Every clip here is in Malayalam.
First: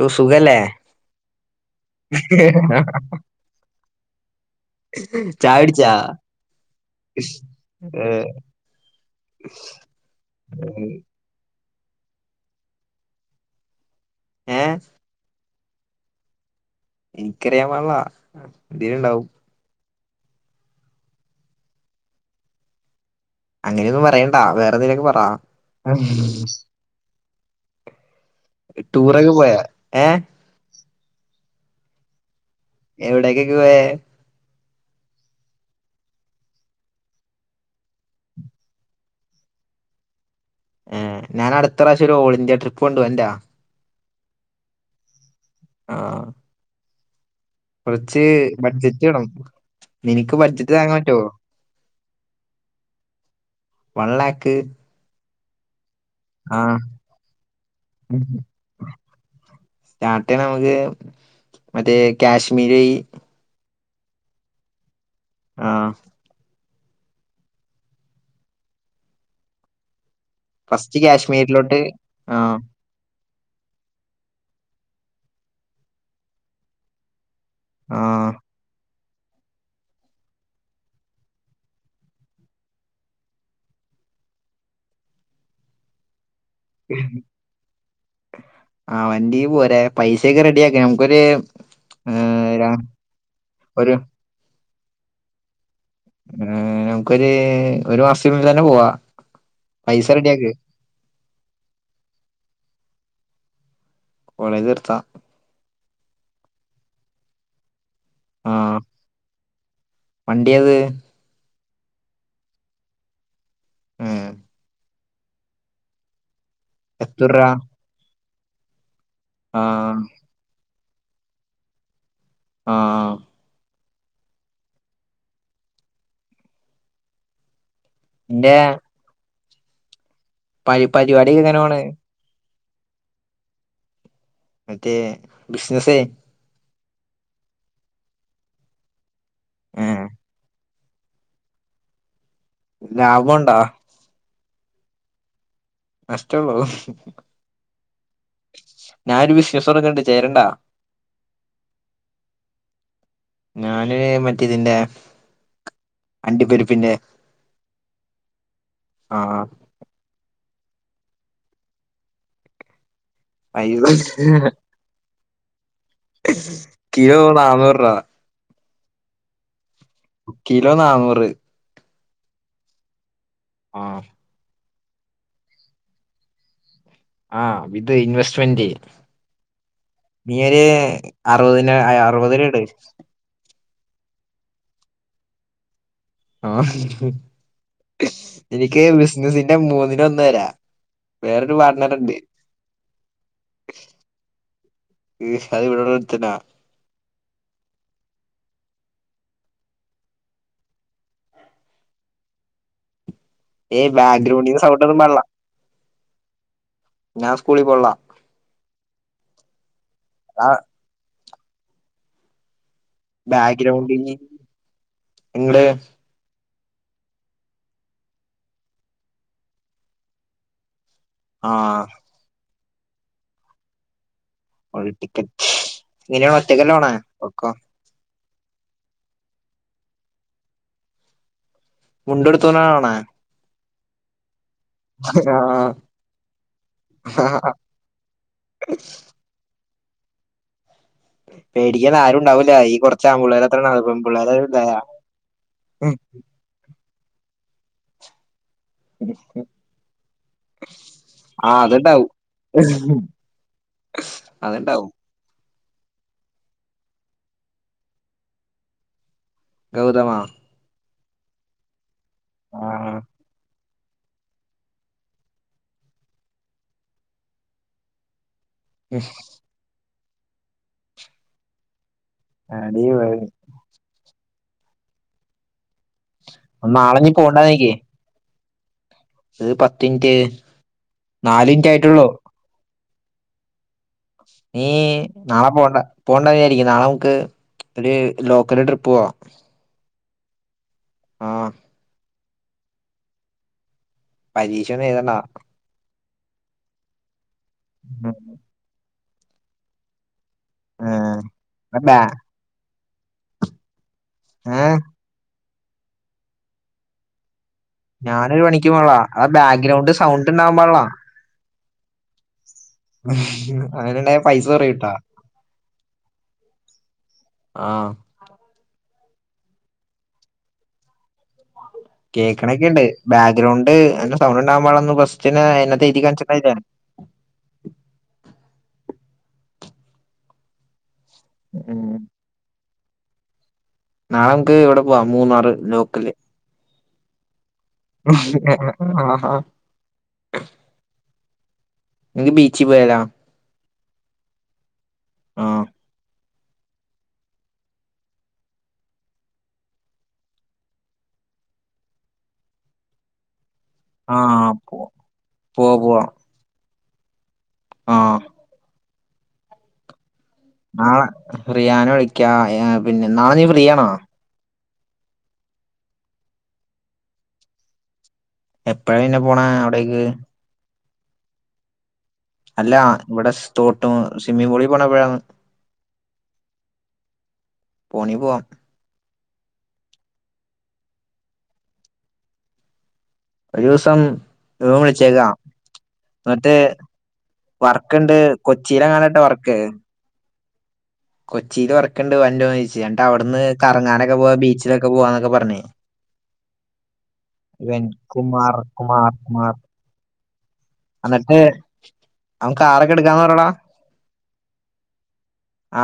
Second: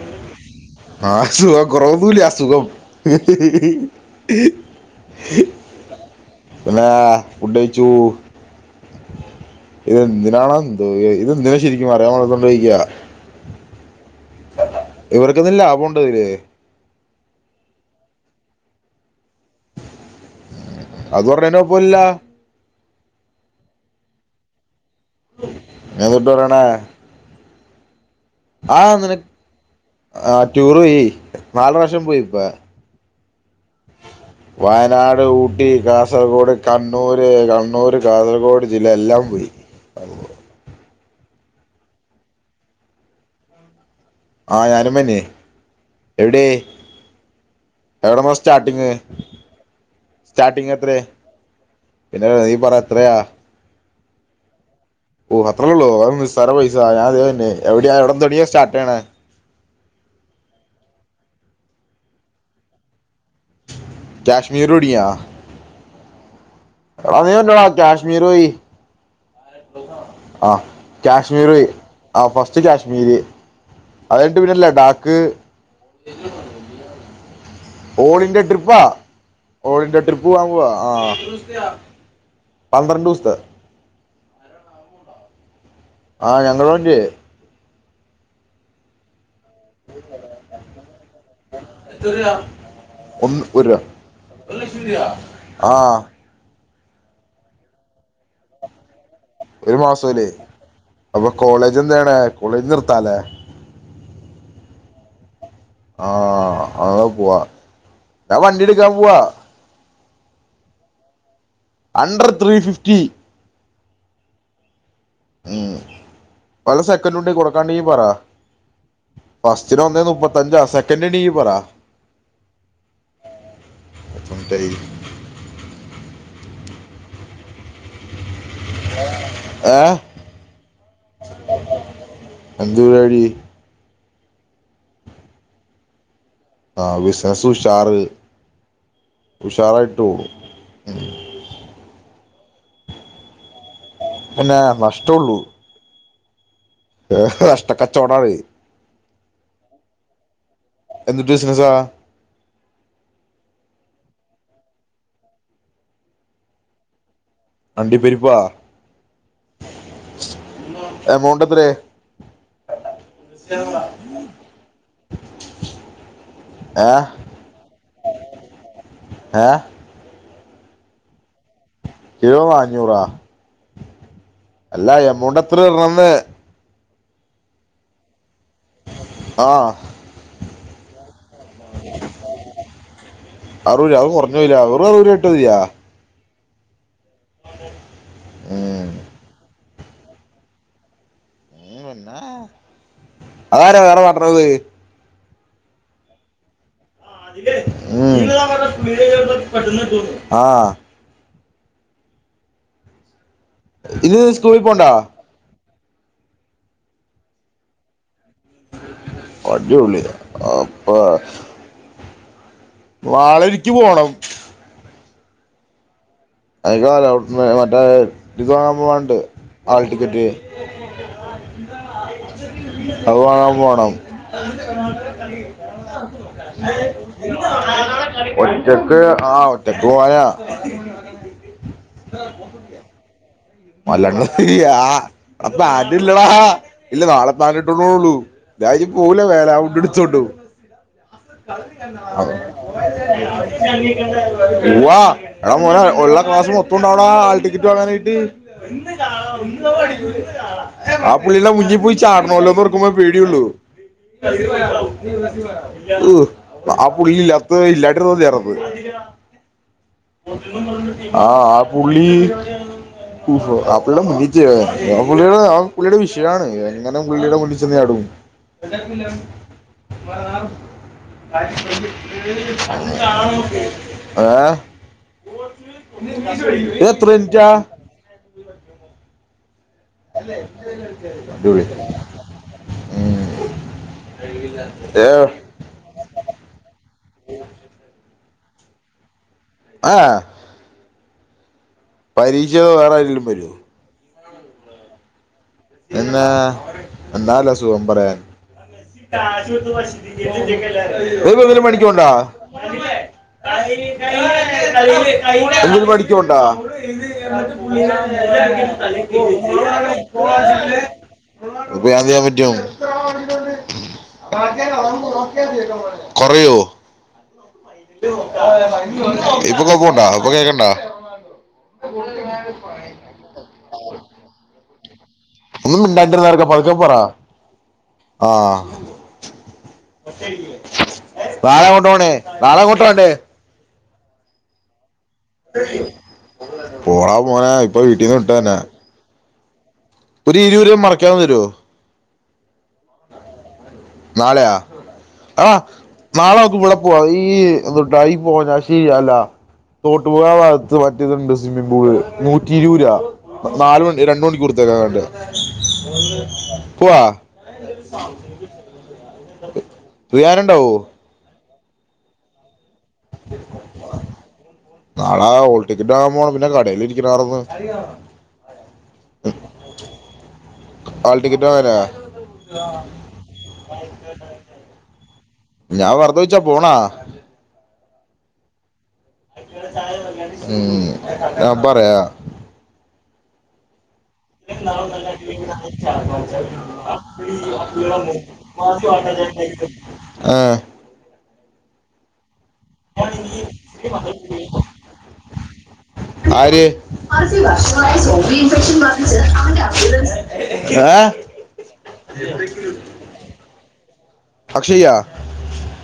ഓ സുഖല്ലേ ആസുഖം കൊറവൊന്നുല്യ. അസുഖം. ചായുടിച്ചാ പിന്നെ ഫുഡ് കഴിച്ചു. ഏ ഇതെന്തിനാണോന്തോ ഇതെന്തിന ശരിക്കും അറിയാമ്പാടില്ലാത്തോണ്ട് ചോദിക്കാ? ഏഹ് ക്ക് ലാഭംണ്ടതില് ഇക്കറിയാൻ പാടില്ല എന്തേലും ഇണ്ടാവും അത് പറഞ്ഞേന് കോഴപ്പുല്ല അങ്ങനെയൊന്നും പറയണ്ട ന്തെലോക്കെ പറ ഞാൻ തൊട്ട് പറയണേ ആ നിനെ ടൂറൊക്കെ പോയാ ഏ ആ ടൂറ് പോയി നാല് വർഷം പോയി ഇപ്പ എവിടക്കെക്കെ പോയെ വയനാട്, ഊട്ടി, കാസർഗോഡ്, കണ്ണൂര്, കണ്ണൂർ, കാസർഗോഡ് ജില്ല എല്ലാം പോയി ഏ ഞാൻ അട്ത്തപ്രാവശ്യം ഒരു ഓൾ ഇന്ത്യ ട്രിപ്പ് [unintelligible] ആ ഞാനും വെന്ന് ആ എവിടേ കുറച്ച് എവിടെമ്മുതലാ സ്റ്റാർട്ടിങ് ബഡ്ജറ്റ് വേണം നിനക്ക് സ്റ്റാർട്ടിങ് ബഡ്ജറ്റ് താങ്ങാൻ എത്ര പറ്റുമോ പിന്നെ നീ പറ എത്രയാ? വൺ ലാക്ക് ഓ അത്രള്ളോ? നിസ്സാര ആ പൈസ ഞാൻ തവർണ് എവിടെ എവിട തൊടിയ സ്റ്റാർട് ചെയ്യണെ? സ്റ്റാർട്ടെയ്യ്ണെ നമുക്ക് മറ്റേ കാശ്മീരി കശ്മീർ ഒടിയ ആ അതേ [unintelligible] കശ്മീർ വഴി [unintelligible] ആ ഫസ്റ്റ് കാശ്മീറ് കാശ്മീരിലോട്ട് ആ ഫസ്റ്റ് കാശ്മീരി അതയ്ഞ്ഞിട്ടു പിന്നെ ലഡാക്ക് ആ ഓൾ ഇന്ത്യ ട്രിപ്പാ ഓൾ ഇന്ത്യ ട്രിപ്പ് പോവാൻ പോവാ ആ പന്ത്രണ്ട് ദിവസത്തെ ആ ഞങ്ങളെ വണ്ടിയെ ആ വണ്ടിയും പോരെ പൈസയൊക്കെ റെഡിയാക്ക ഞമ്മക്കൊര് ആ ഒന്ന് രൂപ. ഒരു ആ ആ നമുക്കൊരു ഒരു മാസത്തിനുള്ളിൽ തന്നെ പോവാ ഒരു പൈസ മാസംല്ലേ റെഡിയാക്ക് അപ്പൊ കോളേജ് എന്തായ്യ്ണേ കോളേജ് നിർ ത്താലേ. കോളേജ് നിർത്താ. ആഹ് അതാ പോവാ. ഞാൻ വണ്ടിട്ക്കാൻ പോവാ. വണ്ടിയേത്? Under three fifty. ആഹ് ഊം വല്ല സെക്കനൻഡും എത്ര ണ്ടേ രൂപ കൊടുക്കാണ്ടെങ്കി പറ ഫസ്റ്റിന് ആഹ് ഒന്നേ മുപ്പത്തഞ്ച് സെ പിന്നണീ പറ ആഹ് ആഹ് എത്ര മിൻറ്റായി എന്റെ ഏഹ് പരി പരിപാടി എങ്ങനെ പോണ് എന്ത് പരിപാടി മറ്റേ ബിസിനസേ ആ ബിസ്നസ് ഉഷാറ് ഏഹ് ഉഷാറായിട്ടോ [inaudible] ലാഭം ഉണ്ടോ പിന്നെ നഷ്ടോള്ളൂ നഷ്ടേ ഉള്ളൂ ഏ നഷ്ടക്കച്ചോടാണ് ഞാനൊര് ബിസ്നസ് തൊടങ്ങ്ണ്ട് ചേര്ണ്ടോ എന്തുട്ട് ബിസിനസാ ഞാന് മറ്റേ ഇതിന്റെ അണ്ടിപരിപ്പിന്റെ അണ്ടി പരിപ്പാ എമൗണ്ട് എത്രായി [unintelligible] കിലോ നാന്നൂറ് രൂപ ഏഹ് കിലോ നാന്നൂറ് കിലോ അഞ്ഞൂറാ ആഹ് അല്ല എമൗണ്ട് എത്ര വരണ്ന്ന് ആഹ് വിത് ഇൻവെസ്റ്റ്മെന്റ് ആ നീയൊരു അറുപതിന് അറുപതിരുപട് അറുപരു അത് കുറഞ്ഞോയിലെ അറുപരൂപ ട്ടാ മതിയാ ആഹ് എനിക്ക് ഉം ബിസിനസിന്റെ മൂന്ന് പതിനൊന്നേരാ [unintelligible] അതാര വേറെ പാർട്ണർ അത് ഇവിടൊള്ളൊരോത്തനാ ഉം ആ ഏയ് ഇത് ബാക്ക്ഗ്രൗണ്ടിന്ന് സ്കൂളിൽ സൗണ്ട് പോണ്ടാ ഒന്നും പടില്ല ഞാൻ സ്കൂളിൽ പോൾല്ല അടിയുള്ളി ആ അപ്പ വാളൊരുക്കി പോണം എങ്ങട് അയിക്ക അലോട്ട്മെൻ്റ് മറ്റേ ഇത് വാങ്ങാൻ പോണ്ട് ആൾ ടിക്കറ്റ് ആഹ് അത് വാങ്ങാ പോണം ഒരു ടിക്കറ്റ് ഇങ്ങനെയാണ് ഒറ്റക്കല്ല പോണേ ഒക്കെ ഒറ്റക്ക് ആ ഒറ്റക്ക് പോയാ മുണ്ടുടുത്തേനാന്നോ പോണെ മല്ലാട്ട് ഏ ആ അപ്പ അതില്ലടാ ഇല്ല നാളെ പാൻ്റിട്ടോണ്ട് പോണുള്ളൂ. ഞാഇനി പോവൂലാ [unintelligible] ച്ചൊടു പേടിക്കാൻ ആരും ഉണ്ടാവൂല ഈ കുറച്ച് ആൺപിള്ളേർ അത്ര ഉണ്ടാവും പെൺപിള്ളേർ വാ എടാ മോനെ ഒള്ള ക്ലാസ്സ് ഇപ്പുണ്ടോടാ ആൾടിക്കറ്റ് വാങ്ങാനായിട്ട് ആ പുള്ളിടെ മുഞ്ചി പോയി ചാടണോലോന്ന് ഓർക്കുമ്പോഴാ പേടിയുള്ളു അതുണ്ടാവും ഉ ആ പുള്ളി ഇല്ലാത്തത് ഇല്ലാണ്ടിരുന്നാ മതിയാർന്നു ഗൗതമാ ആ ആപൂ ഉള്ളി ആ അപ്പോഴും ഒന്നിച്ചേ ആ പുള്ളിടെ ആ പുള്ളിയുടെ വിഷയാണേ എങ്ങനെ പുള്ളിയുടെ മുന്നിച്ചെന്നു ചാടുവോ? എല്ലാർക്കും ഇല്ല അടി [inaudible] [inaudible] ഏഹ് ഒന്ന് ഇത് നാളെ നീ എത്രമിനിറ്റാ പോണ്ടാ വ എനിക്ക് ഇത് മിനിറ്റ് അ നാല് ദൂ മിനിറ്റ് ആയിട്ടുള്ളൂ നീ ഏ നാളെ പോണ്ട പോവണ്ടാരിക്കും നാളെ [unintelligible] ലോക്കല് ട്രിപ്പ് പോവാ ആഹ് ആഹ് പരീക്ഷയോ വേറെ ആരെങ്കിലും വരുവോ? പരീക്ഷയൊന്നും എഴുതണ്ട. എന്നാ? ഉം. എന്നാലസുഖമ്പറയാൻ [unintelligible] ഏ നീപ്പോന്തേലും ആ പണിക്ക് ബാ പോണ്ടാ? [unintelligible] ഏ എന്തേലും പണിക്ക് പോണ്ടോ? [unintelligible] ഞാനൊരു പണിക്ക് പോണില്ല ആ ബാക്ക്ഗ്രൗണ്ട് സൗണ്ട് ഉണ്ടാവാൻ പാടില്ല അതിപ്പോ ഞാന്തെയ്യാപറ്റും? അങ്ങനെണ്ടായ പൈസ കുറയൂട്ടാ കൊറയോ? ആ ഇപ്പൊ കോക്ക്ണ്ടോ? ഇപ്പോ കേക്ക്ണ്ടോ? കേൾക്ക്ണൊക്കെണ്ട്. ബാക്ക്ഗ്രൗണ്ട് എന്ത സൗണ്ട്ണ്ടാവാമ്പാടില്ലാന്ന് ഫ ഒന്ന് മിണ്ടാതിരിക്കെടാ ചെറ്ക്കാ പത്ക്കെ പറ ആഹ് ഇപ്പടെ നാളൻക്ക് ഇവടെ വാ മൂന്നാറ് ലോക്കല് പോടാ മോനെ ഇപ്പൊ വീട്ടീന്ന് വിട്ടതന്നെ ആഹ് ഹാ ഒരു ഇരുപത് രൂപ മറക്കാതെ തരുവോ എങ്കി ബീച്ചി പോയാല്ലൊ? നാളെയാ ആഹ് നാളെ ഓ ക്ക്വ്ടെ പോവാ ഈ [unintelligible] അല്ല തോട്ടുമുക്കം ആ ഭാഗത്ത് മറ്റേത്ണ്ട് സ്വിമ്മിംഗ് പൂള്. നൂറ്റി രൂരാ നാല് മണി രണ്ട് ആഹ് പോ മണിക്കൂർത്തേക്കങ്ങാണ്ട് പോവാ പോവാ പോവാ? ആഹ് റിയാന് ണ്ടാവോ? റിയാന വിളിക്കാ അയാ പിന്നെ നാളെനീഫ്രീയാണോ നാളെ ഹോൾടിക്കറ്റ് വാങ്ങാ പോണം പിന്നെ കടേല് ഇരിക്കണ കാണുമ്പോ എപ്പഴാ പിന്നെ പോണെ അവിടേക്ക് ആൾട്ടിക്കറ്റ് വാങ്ങാന അല്ല ഇവിടെ സ്തോട്ടു സ്വിമ്മി പൂളി പോണ എപ്പഴാണ് ഞാൻ വെറുതെ ചോയിച്ചാ പോണാ പോണി പോവാം ഉം ഞാന് പറയാ റിസം എന്നിട്ട് വർക്ക്ണ്ട് കൊച്ചിയിലെങ്ങാനട്ടെ ആ കൊച്ചില് വർക്ക്ണ്ട് വണ്ടൊ എന്നട്ട് അവിട്ന്ന് കറങ്ങാനൊക്കെ പോവാ ബീച്ചിലൊക്കെ പോവാന്നൊക്കെ പറ ഞ്ഞ് ആര് ഏഹ് ന്നട്ട് അവൻ കാറൊക്കെ എടുക്കാന്ന് പറയടാ അക്ഷയ്യാ ആ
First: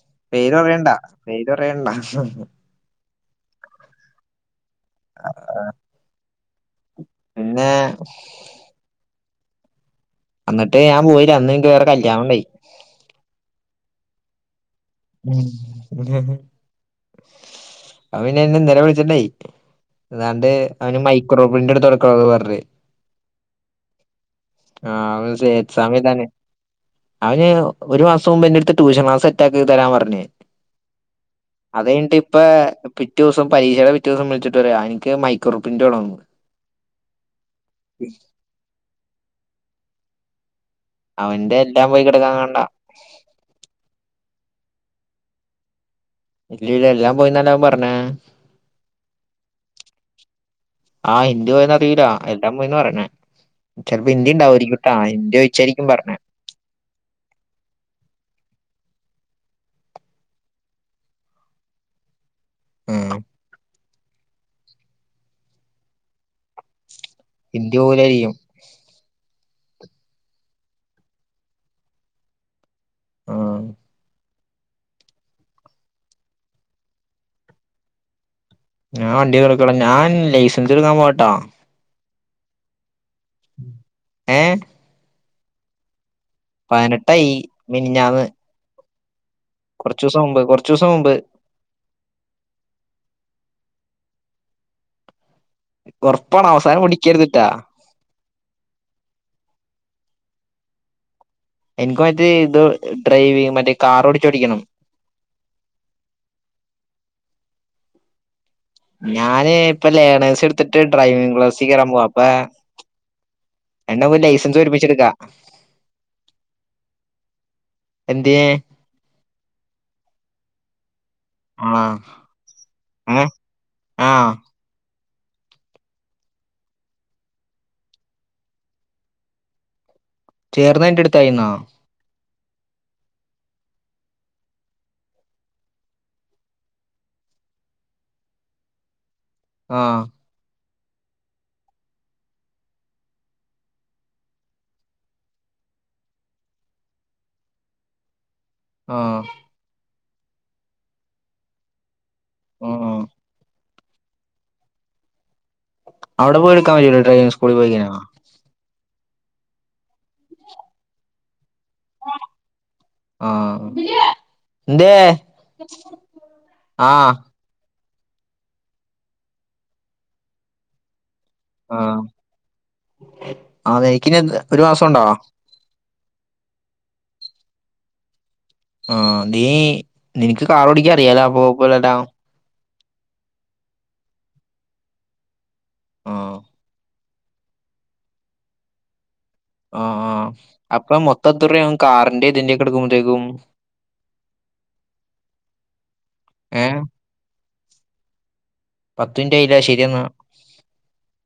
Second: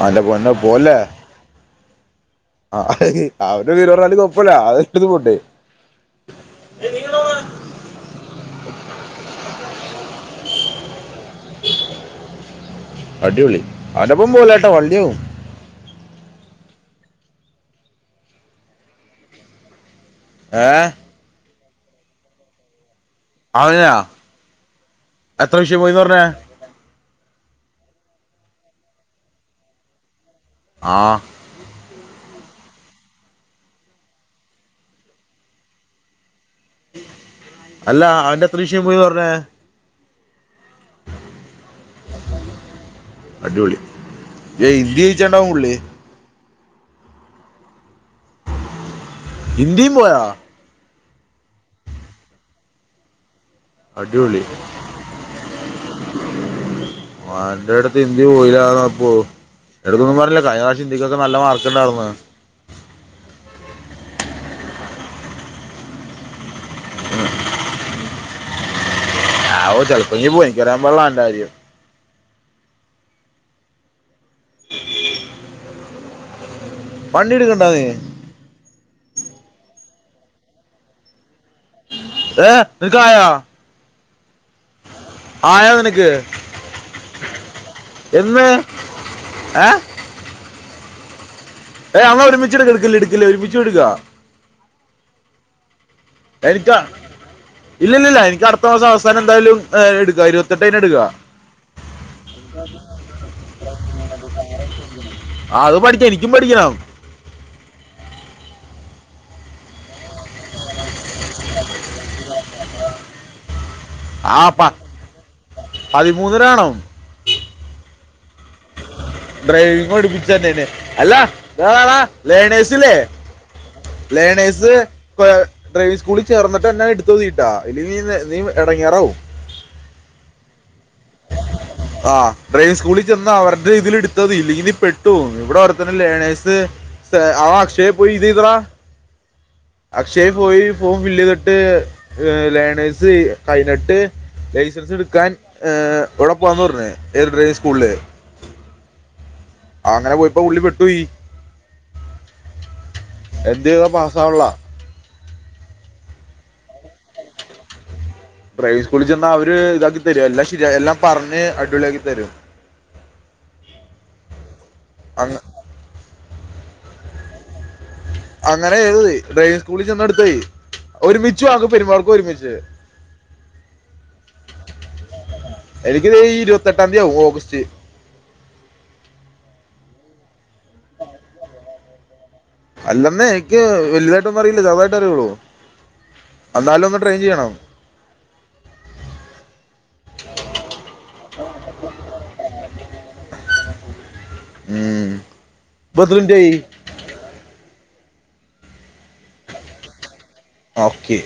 അവന്റെ പൊന്നോ പേര് പറയണ്ട പോല്ലേ പേര് പറയണ്ട ആ അവന്റെ തീരറാലും കൊപ്പല്ല അത് ആ, [unintelligible] പിന്നെ ന്നട്ട് ഞാൻ പോയി അന്ന്ൻക്ക് വേറെ കല്യാണം ഉണ്ടായി [unintelligible] പോലെ [inaudible] അവനെന്നെ നിലവിളിച്ചിട്ടെ താണ്ട് ഏ അവന് മൈക്രോ പ്രിന്റ്റെടുത്തടുക്കണെന്ന് പറഞ്ഞ് അതയെ ആഹ് എത്ര വിഷ്യ എക്സാം പോയിന്ന് പറഞ്ഞെ എഴുതാന് അവന് ഒരുമാസന്നെട്ത്ത ട്യൂഷൻ ക്ലാസ്സെറ്റാ ക്ക് തരാൻ പറഞ്ഞ് ആ അതൈയ്ഞ്ഞിട്ട് ഇപ്പ പിറ്റോസം പരീക്ഷേടെ പിറ്റേസം വിളിച്ച്ട്ട് പറയാ ൻക്ക് മൈക്രോട് പ്രിന്റ് വേണോന്ന് അല്ല അവനെത്രഷ്യ പോയന്നറഞ്ഞേ അവന്റെ എല്ലാ പോയി കെടക്കാകൊണ്ട ഇന്ദി ജയിച്ച്ണ്ടാവും പുള്ളി ഇല്ലല്ല എല്ലാം പോയിന്നവ പറഞ്ഞെ ഹിന്തിം പോയോ ആ ഹിന്ദി പോയന്ന് അറീല്ല എല്ലാം പോയിന്ന പറീണെ അടിപൊളി ചോദിച്ചായിരിക്കും പറഞ്ഞേ [inaudible] ഓന്റെട്ത്ത് ഇന്ദി പോയില്ല അ എടുക്കൊന്നു അറീല്ല അഴിഞ്ഞറാശ്യം ഇന്ദിക്കൊക്കെ നല്ല മാർക്ക് ഇണ്ടായിർന്ന ആമ് ഉം ഇന്ദി പോവൂലായിരിക്കും ആവു ചെലപ്പോങ്കി പോയിക്കാൻക്കറിയാപാടില്ല ഓന്റെ കാര്യം ആ [inaudible] വണ്ടിടുക്ക്ണ്ടായ്യ് ഞാൻ വണ്ടിട്ക്ക്ല്ല ഞാൻ ലൈസൻസ് ഇട്ക്കാപോട്ടാ [inaudible] ഏ ക്കായോ ഏഹ് ആ യാതനക്ക് [unintelligible] [inaudible] പതിനെട്ടായി മിനിഞ്ഞാന്ന് എന്ന് ഏ കുറച്ച് ദിവസം മുമ്പ് കുറച്ച് ദിവസം മുമ്പ് ഏ എന്നാ ഒരുമിച്ച് എടുക്കല്ലേഎടുക്കല്ലേ ഒരുമിച്ച് എടുക്ക ഉറപ്പാണ് എനിക്കാ അവസാനം ഓടിക്കരുതിട്ടാ ഇല്ലല്ലില്ല എനിക്ക് അടുത്ത മാസം അവസാനം എന്തായാലും ഏ എടുക്കാ ഇരുപത്തെട്ട് കഴിഞ്ഞ എടുക്കാ എനിക്ക് മറ്റേ ഇത് ഡ്രൈവിങ് മറ്റേ കാർ ഓടിച്ച് പഠിക്കണം ആ അത് പഠിക്ക എനിക്കും പഠിക്കണം ഞാന് ഇപ്പൊ ലേണേഴസ് എടുത്തിട്ട് ഡ്രൈവിങ് ക്ലാസ്സി കേറാൻ പോവാ അപ്പ ആ പ പതിമൂന്നിനാണോ എന്തിയെ ഡ്രൈവിങ് പഠിപ്പിച്ചന്നെ അല്ല ടാ ആ ടാ ടാ ലേണേഴ്സില്ലേ ഏ ആ ലെണേഴ്സ്സ് ഡ്രൈവിങ് സ്കൂളിൽ ചേർന്നിട്ട് എന്നാൻ എടുത്താതീട്ടാ ഇല്ല നീ നീ ഇടങ്ങാറാവും ചേർന്ന എന്റെ അടുത്തായിന്നാ ആ ഡ്രൈവിംഗ് സ്കൂളിൽ ചെന്ന് അവരുടെ ഇതിൽ എടുത്തതാതി ഇല്ലെങ്കിൽ നി പെട്ടു പോവും ഇവിടെ ഓ തന്നെ ലേണേസ് അവ അക്ഷയെ പോയിട്ട് ഇത് ഇത്രാ ആ അക്ഷയെ പോയി ഫോം ഫില്ലേയിതിട്ട് ലേണേഴ്സ് കഴഞ്ഞിട്ട് ലൈസൻസ് എടുക്കാൻ ഉഴപ്പന്നൂറിനെ ഏത് ഡ്രൈ സ്കൂളിൽ [unintelligible] ആഹ ആ അങ്ങനെ പോയിപ്പോ പുള്ളി പെട്ടുപോയി ആഹ എന്ത്യേതാ പാസാവണില്ല അവിടെ പോയാ എടുക്കാൻപറ്റോ ഡ്രൈവിംഗ് സ്കുളിൽ പോയ്‌ കഴിഞ്ഞാൽ പ്രൈസ് [inaudible] [unintelligible] സ്കൂളിൽ ച്ചെന്നാൽ അവര് ഇതാക്കി തരും എല്ലാം ശരി എല്ലാം പറഞ്ഞ് അടിപൊളിയാക്കി തരും ആഹ അങ്ങ- ആഹ അങ്ങനെ ചെയ്താതി ഡ്രൈവിങ് സ്കൂളിൽ ചെന്ന് എടുത്താതി ആ ആ നിനക്കിനി ഒരു മാസം ഉണ്ടോ ഇ ഇരുപത്തി എട്ടാം തീയതിയാവും ഓഗസ്റ്റ് ആഹ നീ നിനക്ക് കാറോടിക്ക അറിയാലാ പോപ്പലട്ടാ അല്ലെന്നേ എനിക്ക് വലുതായിട്ടൊന്നും അറിയില്ല ചെറുതായിട്ട് അറിയുള്ളൂ ആഹ ചെയ [unintelligible] ആ ആ അപ്പൊ മൊത്തം എത്രൂപ ആകും കാറിന്റെ ഇതിന്റെയൊക്കെടുക്കുമ്പത്തേക്കും ഉം ബദലുന്റെ ഏഹ് പത്ത് മിനിറ്റായില്ലേ ശരിയെന്നാ ഓക്കെ